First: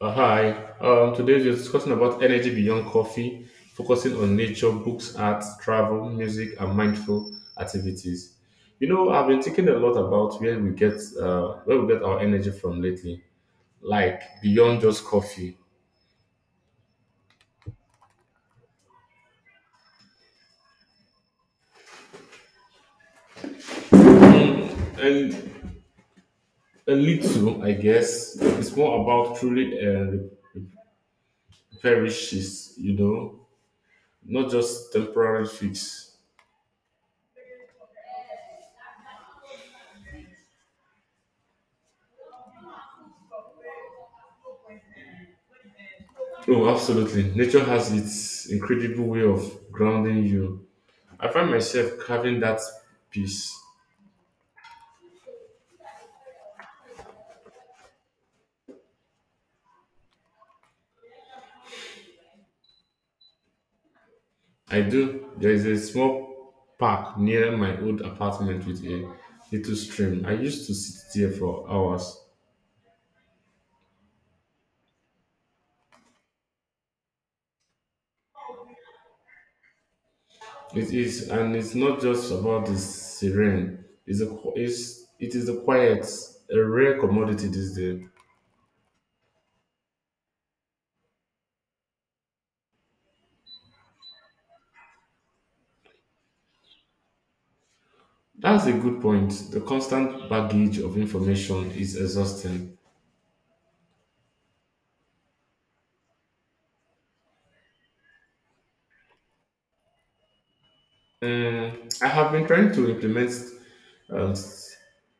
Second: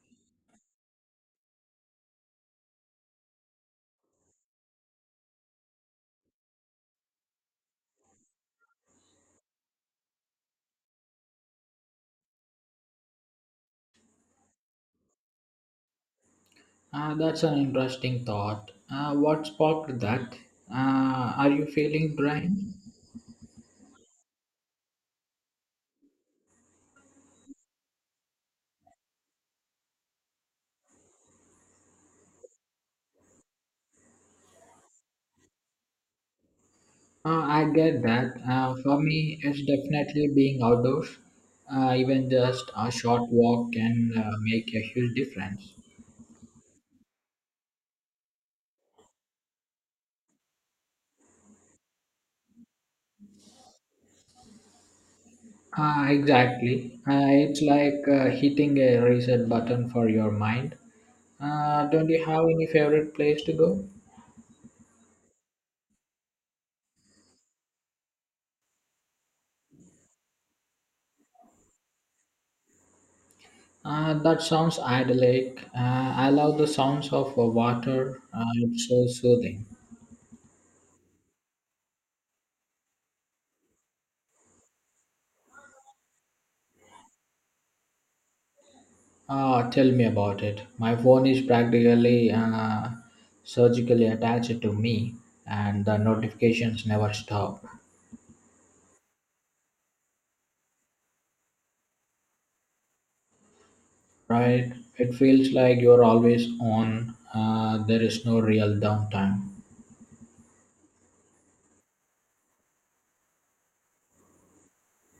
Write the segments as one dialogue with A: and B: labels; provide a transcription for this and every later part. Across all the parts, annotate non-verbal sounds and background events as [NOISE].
A: Hi. Today we're discussing about energy beyond coffee, focusing on nature, books, art, travel, music, and mindful activities. You know, I've been thinking a lot about where we get our energy from lately, like beyond just coffee,
B: That's an interesting thought. What sparked that? Are you feeling drained?
A: and a little, I guess, it's more about truly perishes. You know, not just temporary fix.
B: I get that. For me, it's definitely being outdoors. Even just a short walk can make a huge difference.
A: Oh, absolutely. Nature has its incredible way of grounding you. I find myself carving that piece.
B: Exactly. It's like hitting a reset button for your mind. Don't you have any favorite place to go?
A: I do. There is a small park near my old apartment with a little stream. I used to sit there for hours.
B: That sounds idyllic. I love the sounds of water. It's so soothing.
A: It is, and it's not just about the serene. It is the quiet, a rare commodity these days.
B: Ah, tell me about it. My phone is practically surgically attached to me, and the notifications never stop.
A: That's a good point. The constant baggage of information is exhausting.
B: Right? It feels like you're always on. There is no real downtime.
A: Mm, I have been trying to implement um, s-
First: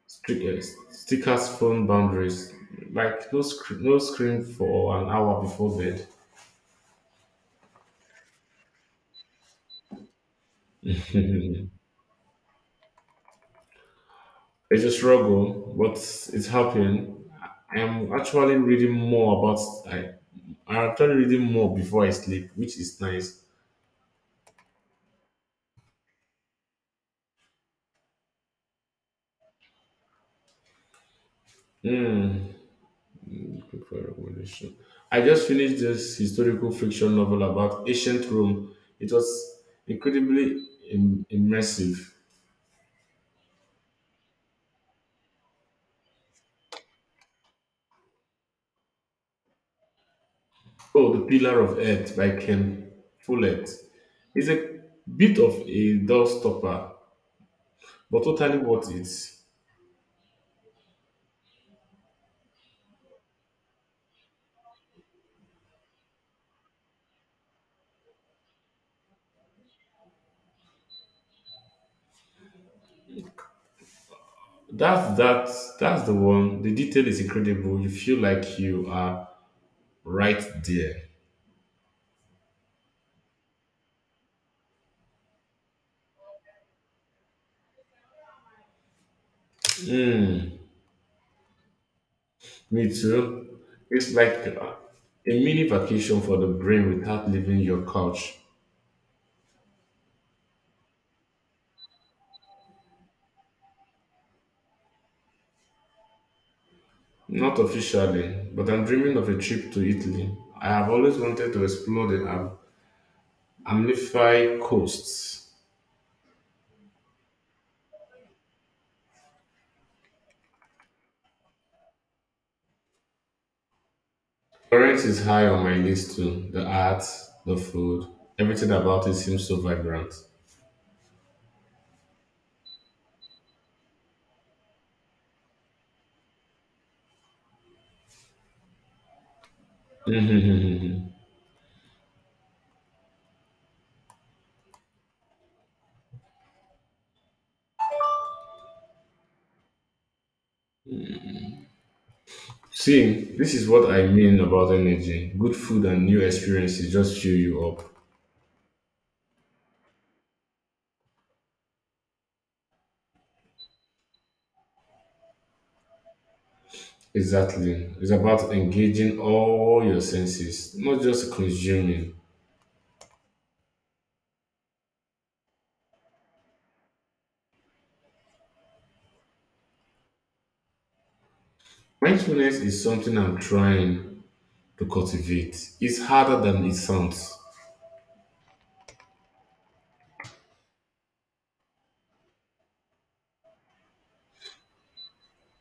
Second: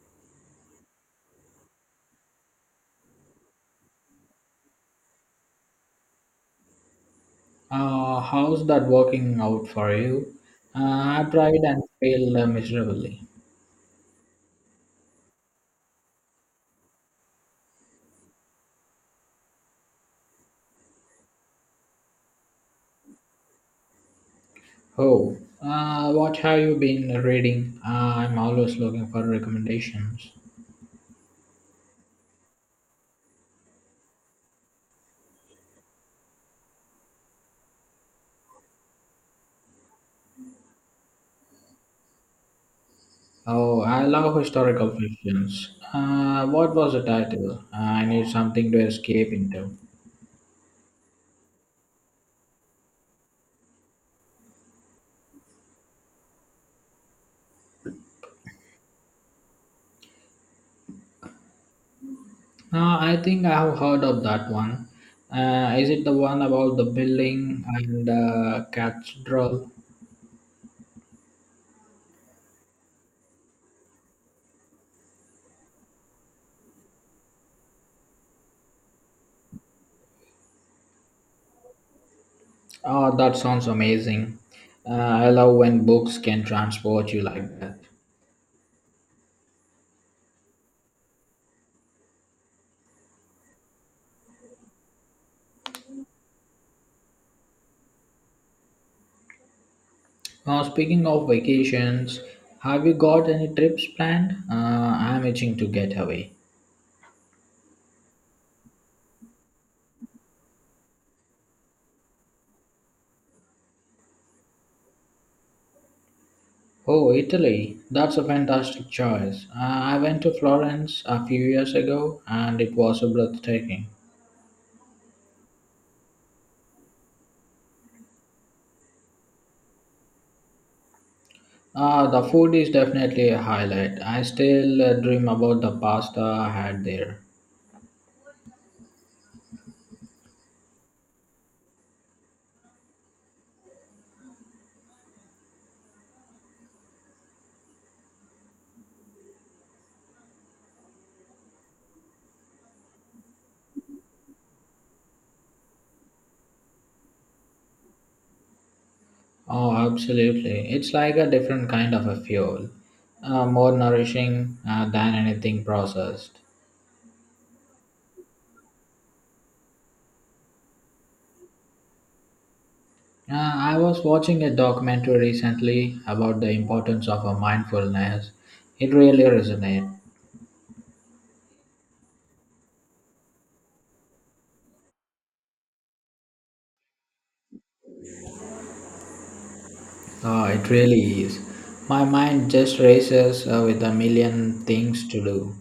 A: strict, stickers phone boundaries, like no screen for an hour before bed.
B: How's that working out for you?
A: [LAUGHS]
B: I tried
A: It's
B: and failed miserably.
A: a struggle, but it's helping. I am actually reading more about. I, I'm actually reading more before I sleep, which is nice.
B: Oh, what have you been reading? I'm always looking for recommendations.
A: Hmm. Looking for a recommendation. I just finished this historical fiction novel about ancient Rome. It was incredibly immersive.
B: Oh, I love historical fictions. What was the title? I need something to escape into.
A: Oh, The Pillar of Earth by Ken Follett is a bit of a doorstopper, but totally worth it.
B: I think I have heard of that one. Is it the one about the building and cathedral?
A: That's that. That's the one. The detail is incredible. You feel like you are right there.
B: Oh, that sounds amazing. Uh, I love when books can transport you like that.
A: Mm, me too. It's like a mini vacation for the brain without leaving your couch.
B: Now, speaking of vacations, have you got any trips planned? I'm itching to get away.
A: Not officially, but I'm dreaming of a trip to Italy. I have always wanted to explore the Amalfi coasts.
B: Oh, Italy. That's a fantastic choice. I went to Florence a few years ago and it was breathtaking.
A: Florence is high on my list too. The art, the food, everything about it seems so vibrant. [LAUGHS]
B: The food is definitely a highlight. I still dream about the pasta I had there.
A: Mhm. See, this is what I mean about energy. Good food and new experiences just cheer you up.
B: Oh, absolutely. It's like a different kind of a fuel, more nourishing than anything processed.
A: Exactly. It's about engaging all your senses, not just consuming.
B: I was watching a documentary recently about the importance of a mindfulness. It really resonated.
A: Mindfulness is something I'm trying to cultivate. It's harder than it sounds.
B: It really is. My mind just races with a million things to do.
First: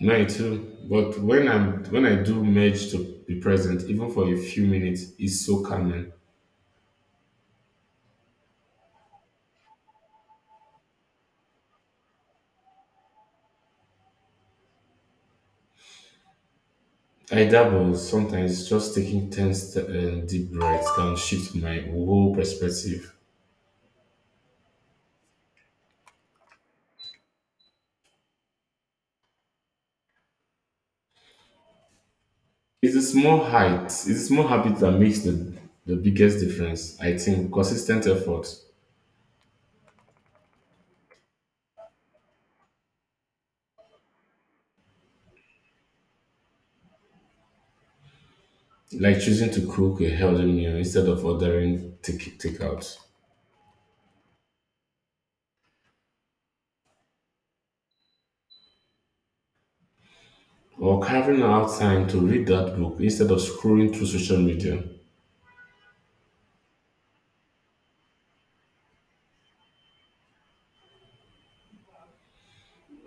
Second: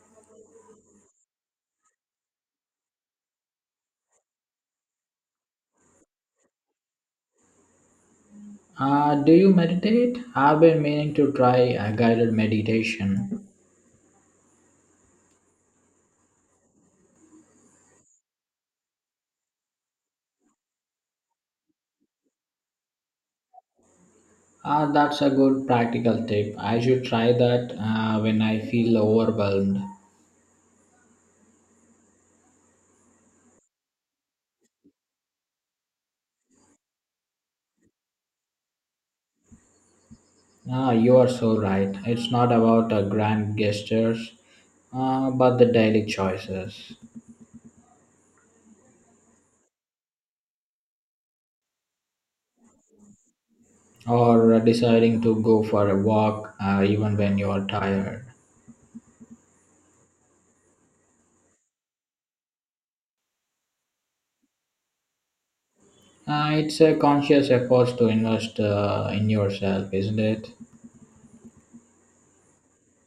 A: Mine too. But when I do manage to be present, even for a few minutes, it's so calming.
B: Do you meditate? I've been meaning to try a guided meditation.
A: I dabble sometimes just taking 10 deep breaths can shift my whole perspective.
B: That's a good practical tip. I should try that when I feel overwhelmed.
A: It's a small habit that makes the biggest difference, I think. Consistent effort,
B: Ah, you are so right. It's not about grand gestures, but the daily choices,
A: like choosing to cook a healthy meal instead of ordering takeout,
B: or deciding to go for a walk even when you are tired.
A: or carving out time to read that book instead of scrolling through social media.
B: It's a conscious effort to invest in yourself, isn't it?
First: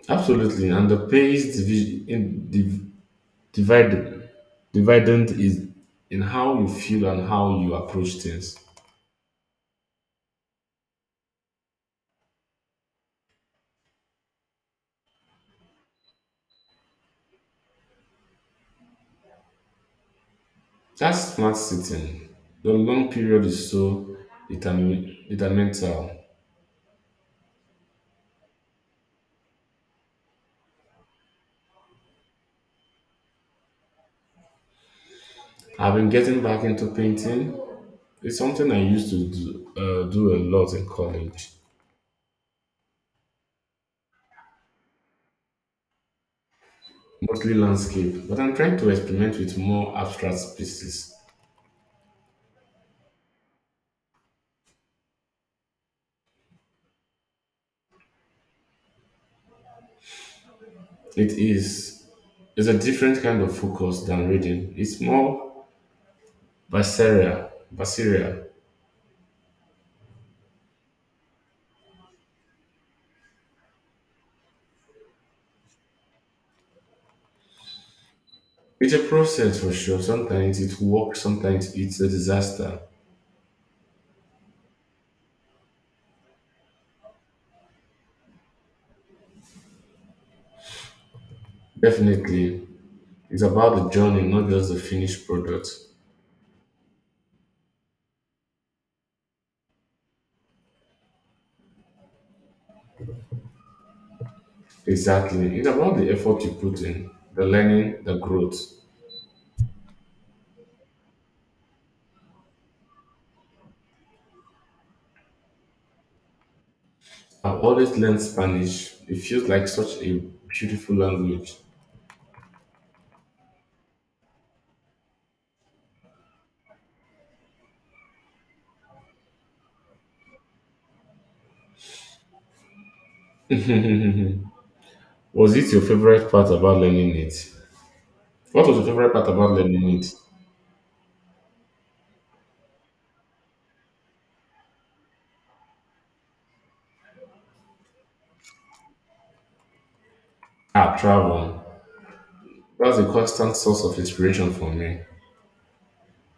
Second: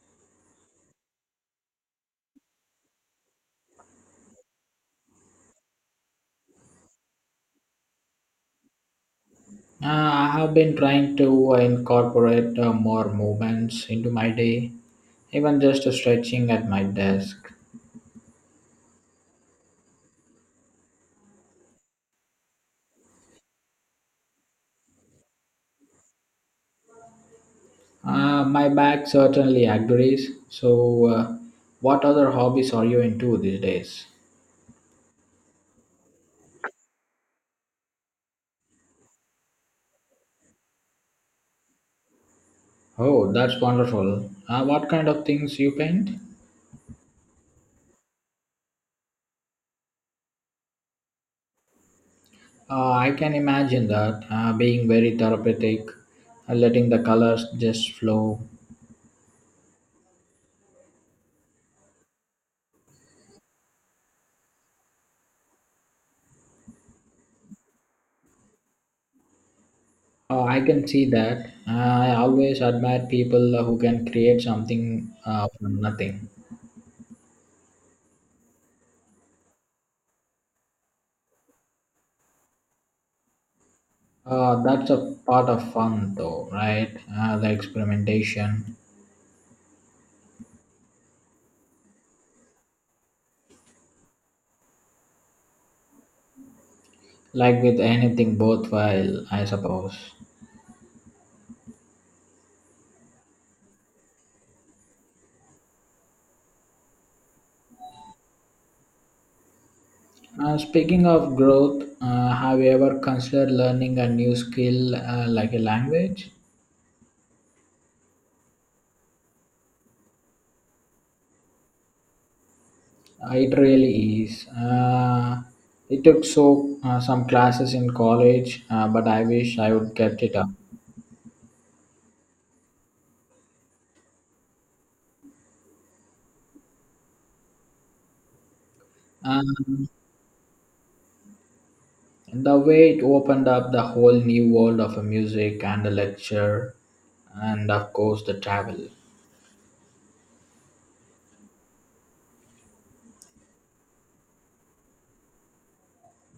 A: Absolutely, and the pace divi- in, div- divide, dividend is in how you feel and how you approach things.
B: I have been trying to incorporate more movements into my day, even just stretching at my desk.
A: That smart sitting, the long period is so detrimental.
B: My back certainly agrees. So, what other hobbies are you into these days?
A: I've been getting back into painting. It's something I used to do, do a lot in college,
B: Oh, that's wonderful. What kind of things you paint?
A: mostly landscape, but I'm trying to experiment with more abstract pieces.
B: I can imagine that being very therapeutic, letting the colors just flow.
A: It is it's a different kind of focus than reading. It's more visceral.
B: I can see that. I always admire people who can create something from nothing.
A: It's a process for sure. Sometimes it works, sometimes it's a disaster.
B: That's a part of fun, though, right? The experimentation,
A: Definitely, it's about the journey, not just the finished product.
B: like with anything worthwhile, I suppose.
A: Exactly. It's about the effort you put in, the learning, the growth.
B: Speaking of growth, have you ever considered learning a new skill like a language?
A: I've always learned Spanish. It feels like such a beautiful language.
B: It really is. It took so some classes in college, but I wish I would kept it up.
A: [LAUGHS] was it your favorite part about learning it? What was your favorite part about
B: Um,
A: learning it?
B: the way it opened up the whole new world of music and the lecture and of course the travel.
A: Ah, travel. That's a constant source of inspiration for me.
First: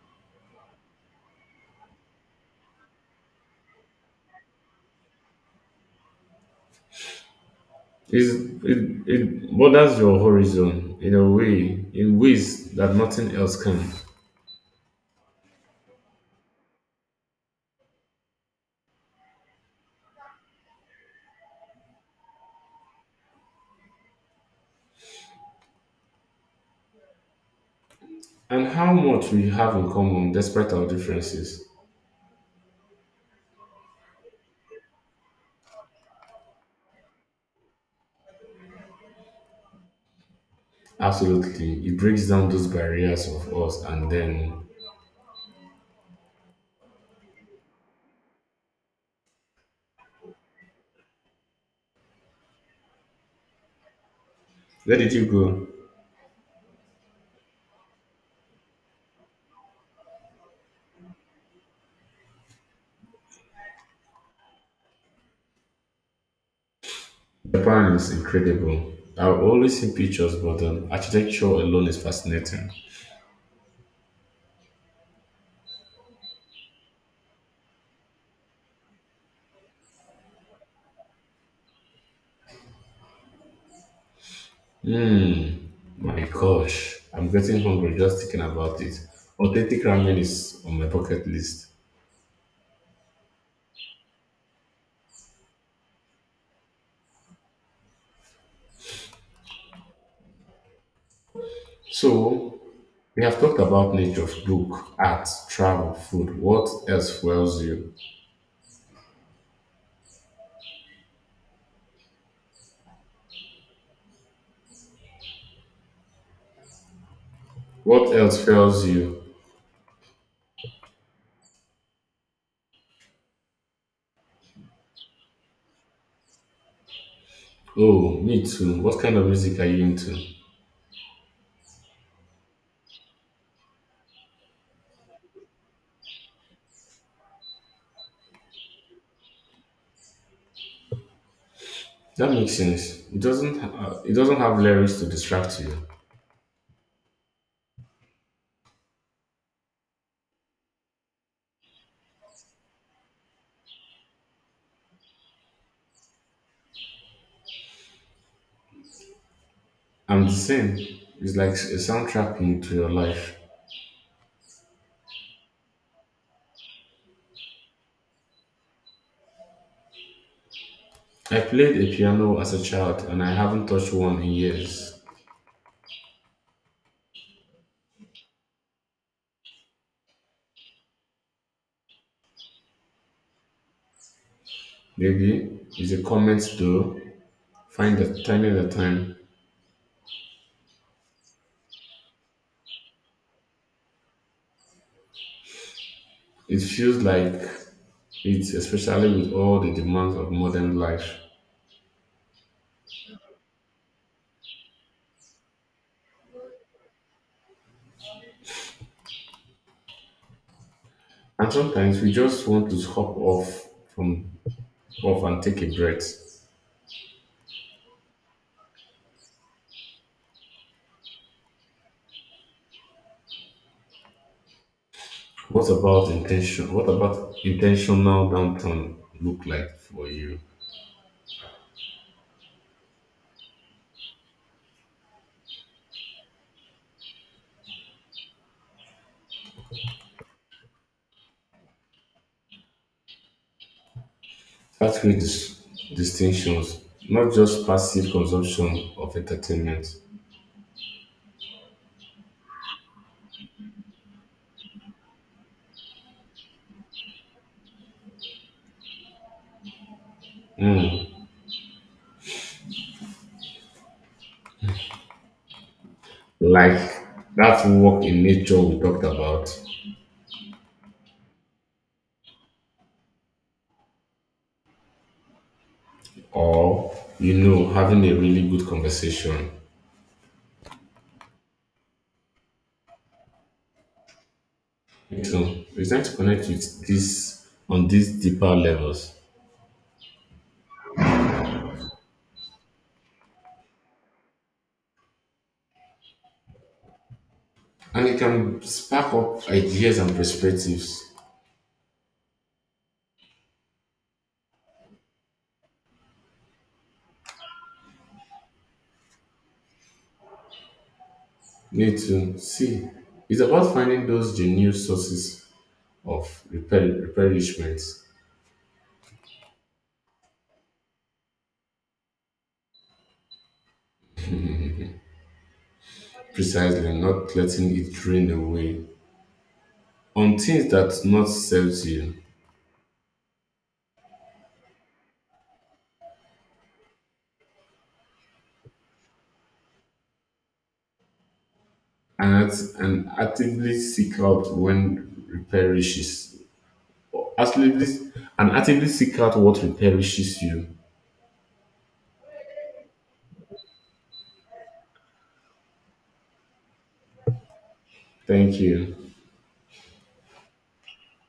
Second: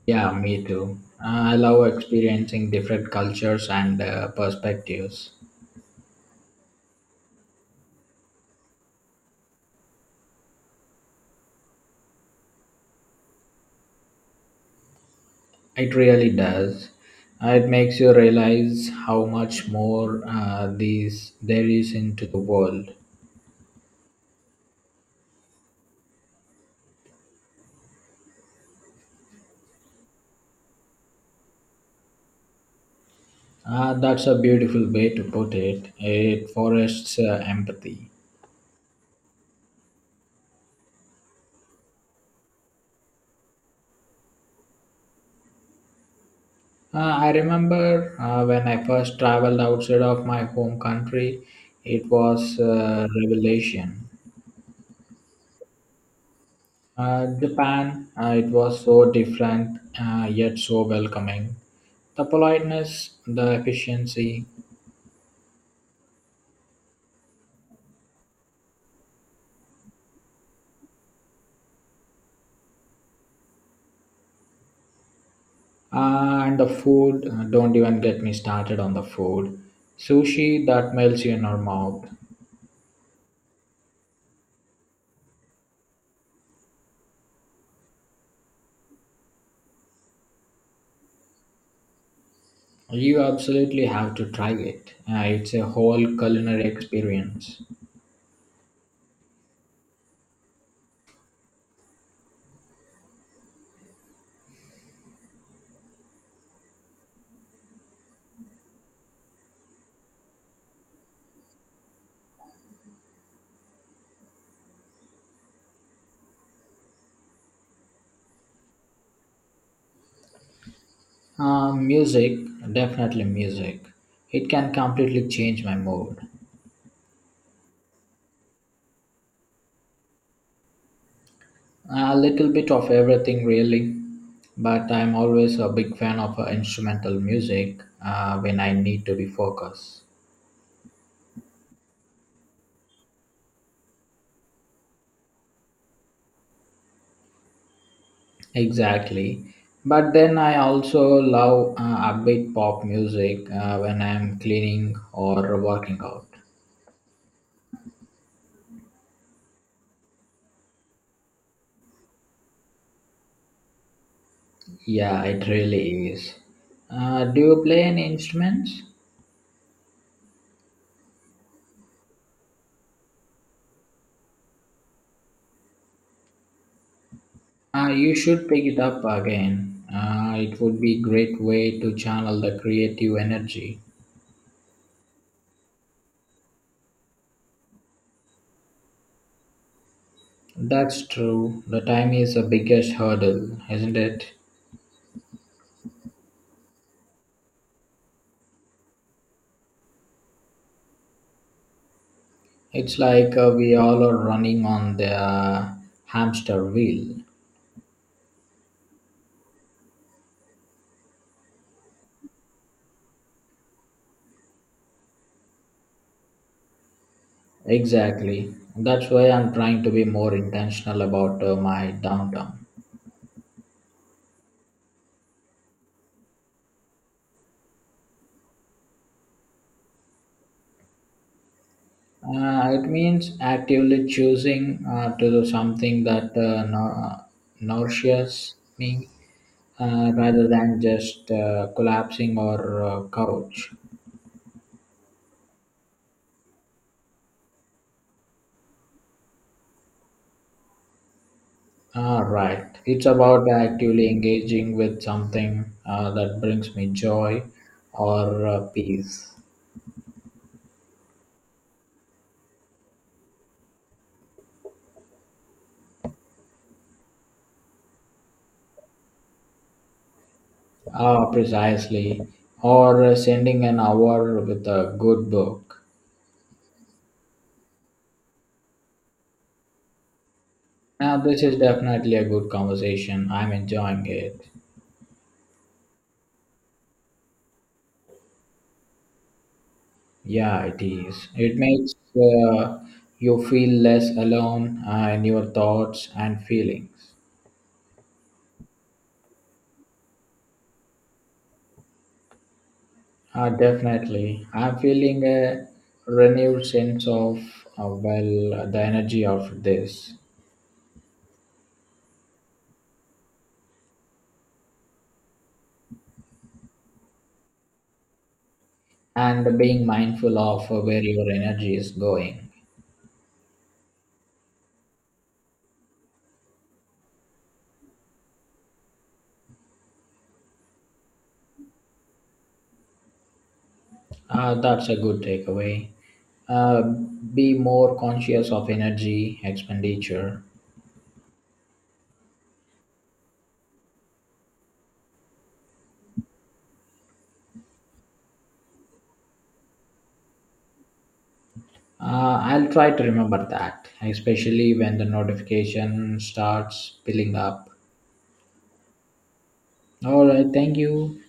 B: Yeah, me too, I love experiencing different cultures and perspectives.
A: It's, it borders your horizon in a way, in ways that nothing else can.
B: It really does. It makes you realize how much more these there is into the world.
A: And how much we have in common despite our differences.
B: That's a beautiful way to put it. It forests empathy.
A: Absolutely. It breaks down those barriers of us and then
B: I remember when I first traveled outside of my home country, it was a revelation.
A: where did you go?
B: Japan, it was so different yet so welcoming. The politeness, the efficiency,
A: Japan is incredible. I've always seen pictures, but the architecture alone is fascinating.
B: and the food, don't even get me started on the food. Sushi that melts you in your mouth.
A: Hmm. My gosh, I'm getting hungry just thinking about it. Authentic ramen is on my bucket list.
B: You absolutely have to try it. It's a whole culinary experience.
A: So we have talked about nature, book, art, travel, food. What else fuels you?
B: Music, definitely music. It can completely change my mood.
A: Oh, me too. What kind of music are you into?
B: A little bit of everything, really. But I'm always a big fan of instrumental music when I need to be focused.
A: That makes sense. It doesn't have lyrics to distract you.
B: Exactly. But then I also love upbeat pop music when I'm cleaning or working out.
A: I'm the same. It's like a soundtrack into your life.
B: Yeah, it really is. Do you play any instruments?
A: I played a piano as a child, and I haven't touched one in years.
B: You should pick it up again. It would be great way to channel the creative energy.
A: Maybe it's a comment though. Find that time at a time.
B: That's true. The time is the biggest hurdle, isn't it?
A: It feels like it's especially with all the demands of modern life.
B: It's like we all are running on the hamster wheel.
A: And sometimes we just want to hop off from off and take a breath.
B: Exactly. That's why I'm trying to be more intentional about my downtime.
A: What about intentional downtime look like for you?
B: It means actively choosing to do something that nourishes me rather than just collapsing or couch.
A: Earthquake distinctions, not just passive consumption of entertainment.
B: Ah, right. It's about actively engaging with something that brings me joy or peace.
A: Hmm. Like that walk in nature we talked about,
B: Ah, precisely. Or sending an hour with a good book.
A: or you know, having a really good conversation.
B: Now, this is definitely a good conversation. I'm enjoying it.
A: So it's time to connect with this on these deeper levels,
B: Yeah, it is. It makes you feel less alone in your thoughts and feelings.
A: and it can spark up ideas and perspectives.
B: Definitely. I'm feeling a renewed sense of, well, the energy of this
A: Need to see. It's about finding those genuine sources of repair, replenishment,
B: and being mindful of where your energy is going.
A: precisely, not letting it drain away on things that not serves you
B: That's a good takeaway. Uh, be more conscious of energy expenditure.
A: and act- and actively seek out when replenishes. Actively and actively seek out what replenishes you.
B: I'll try to remember that, especially when the notification starts piling up.
A: Thank you.
B: All right, thank you.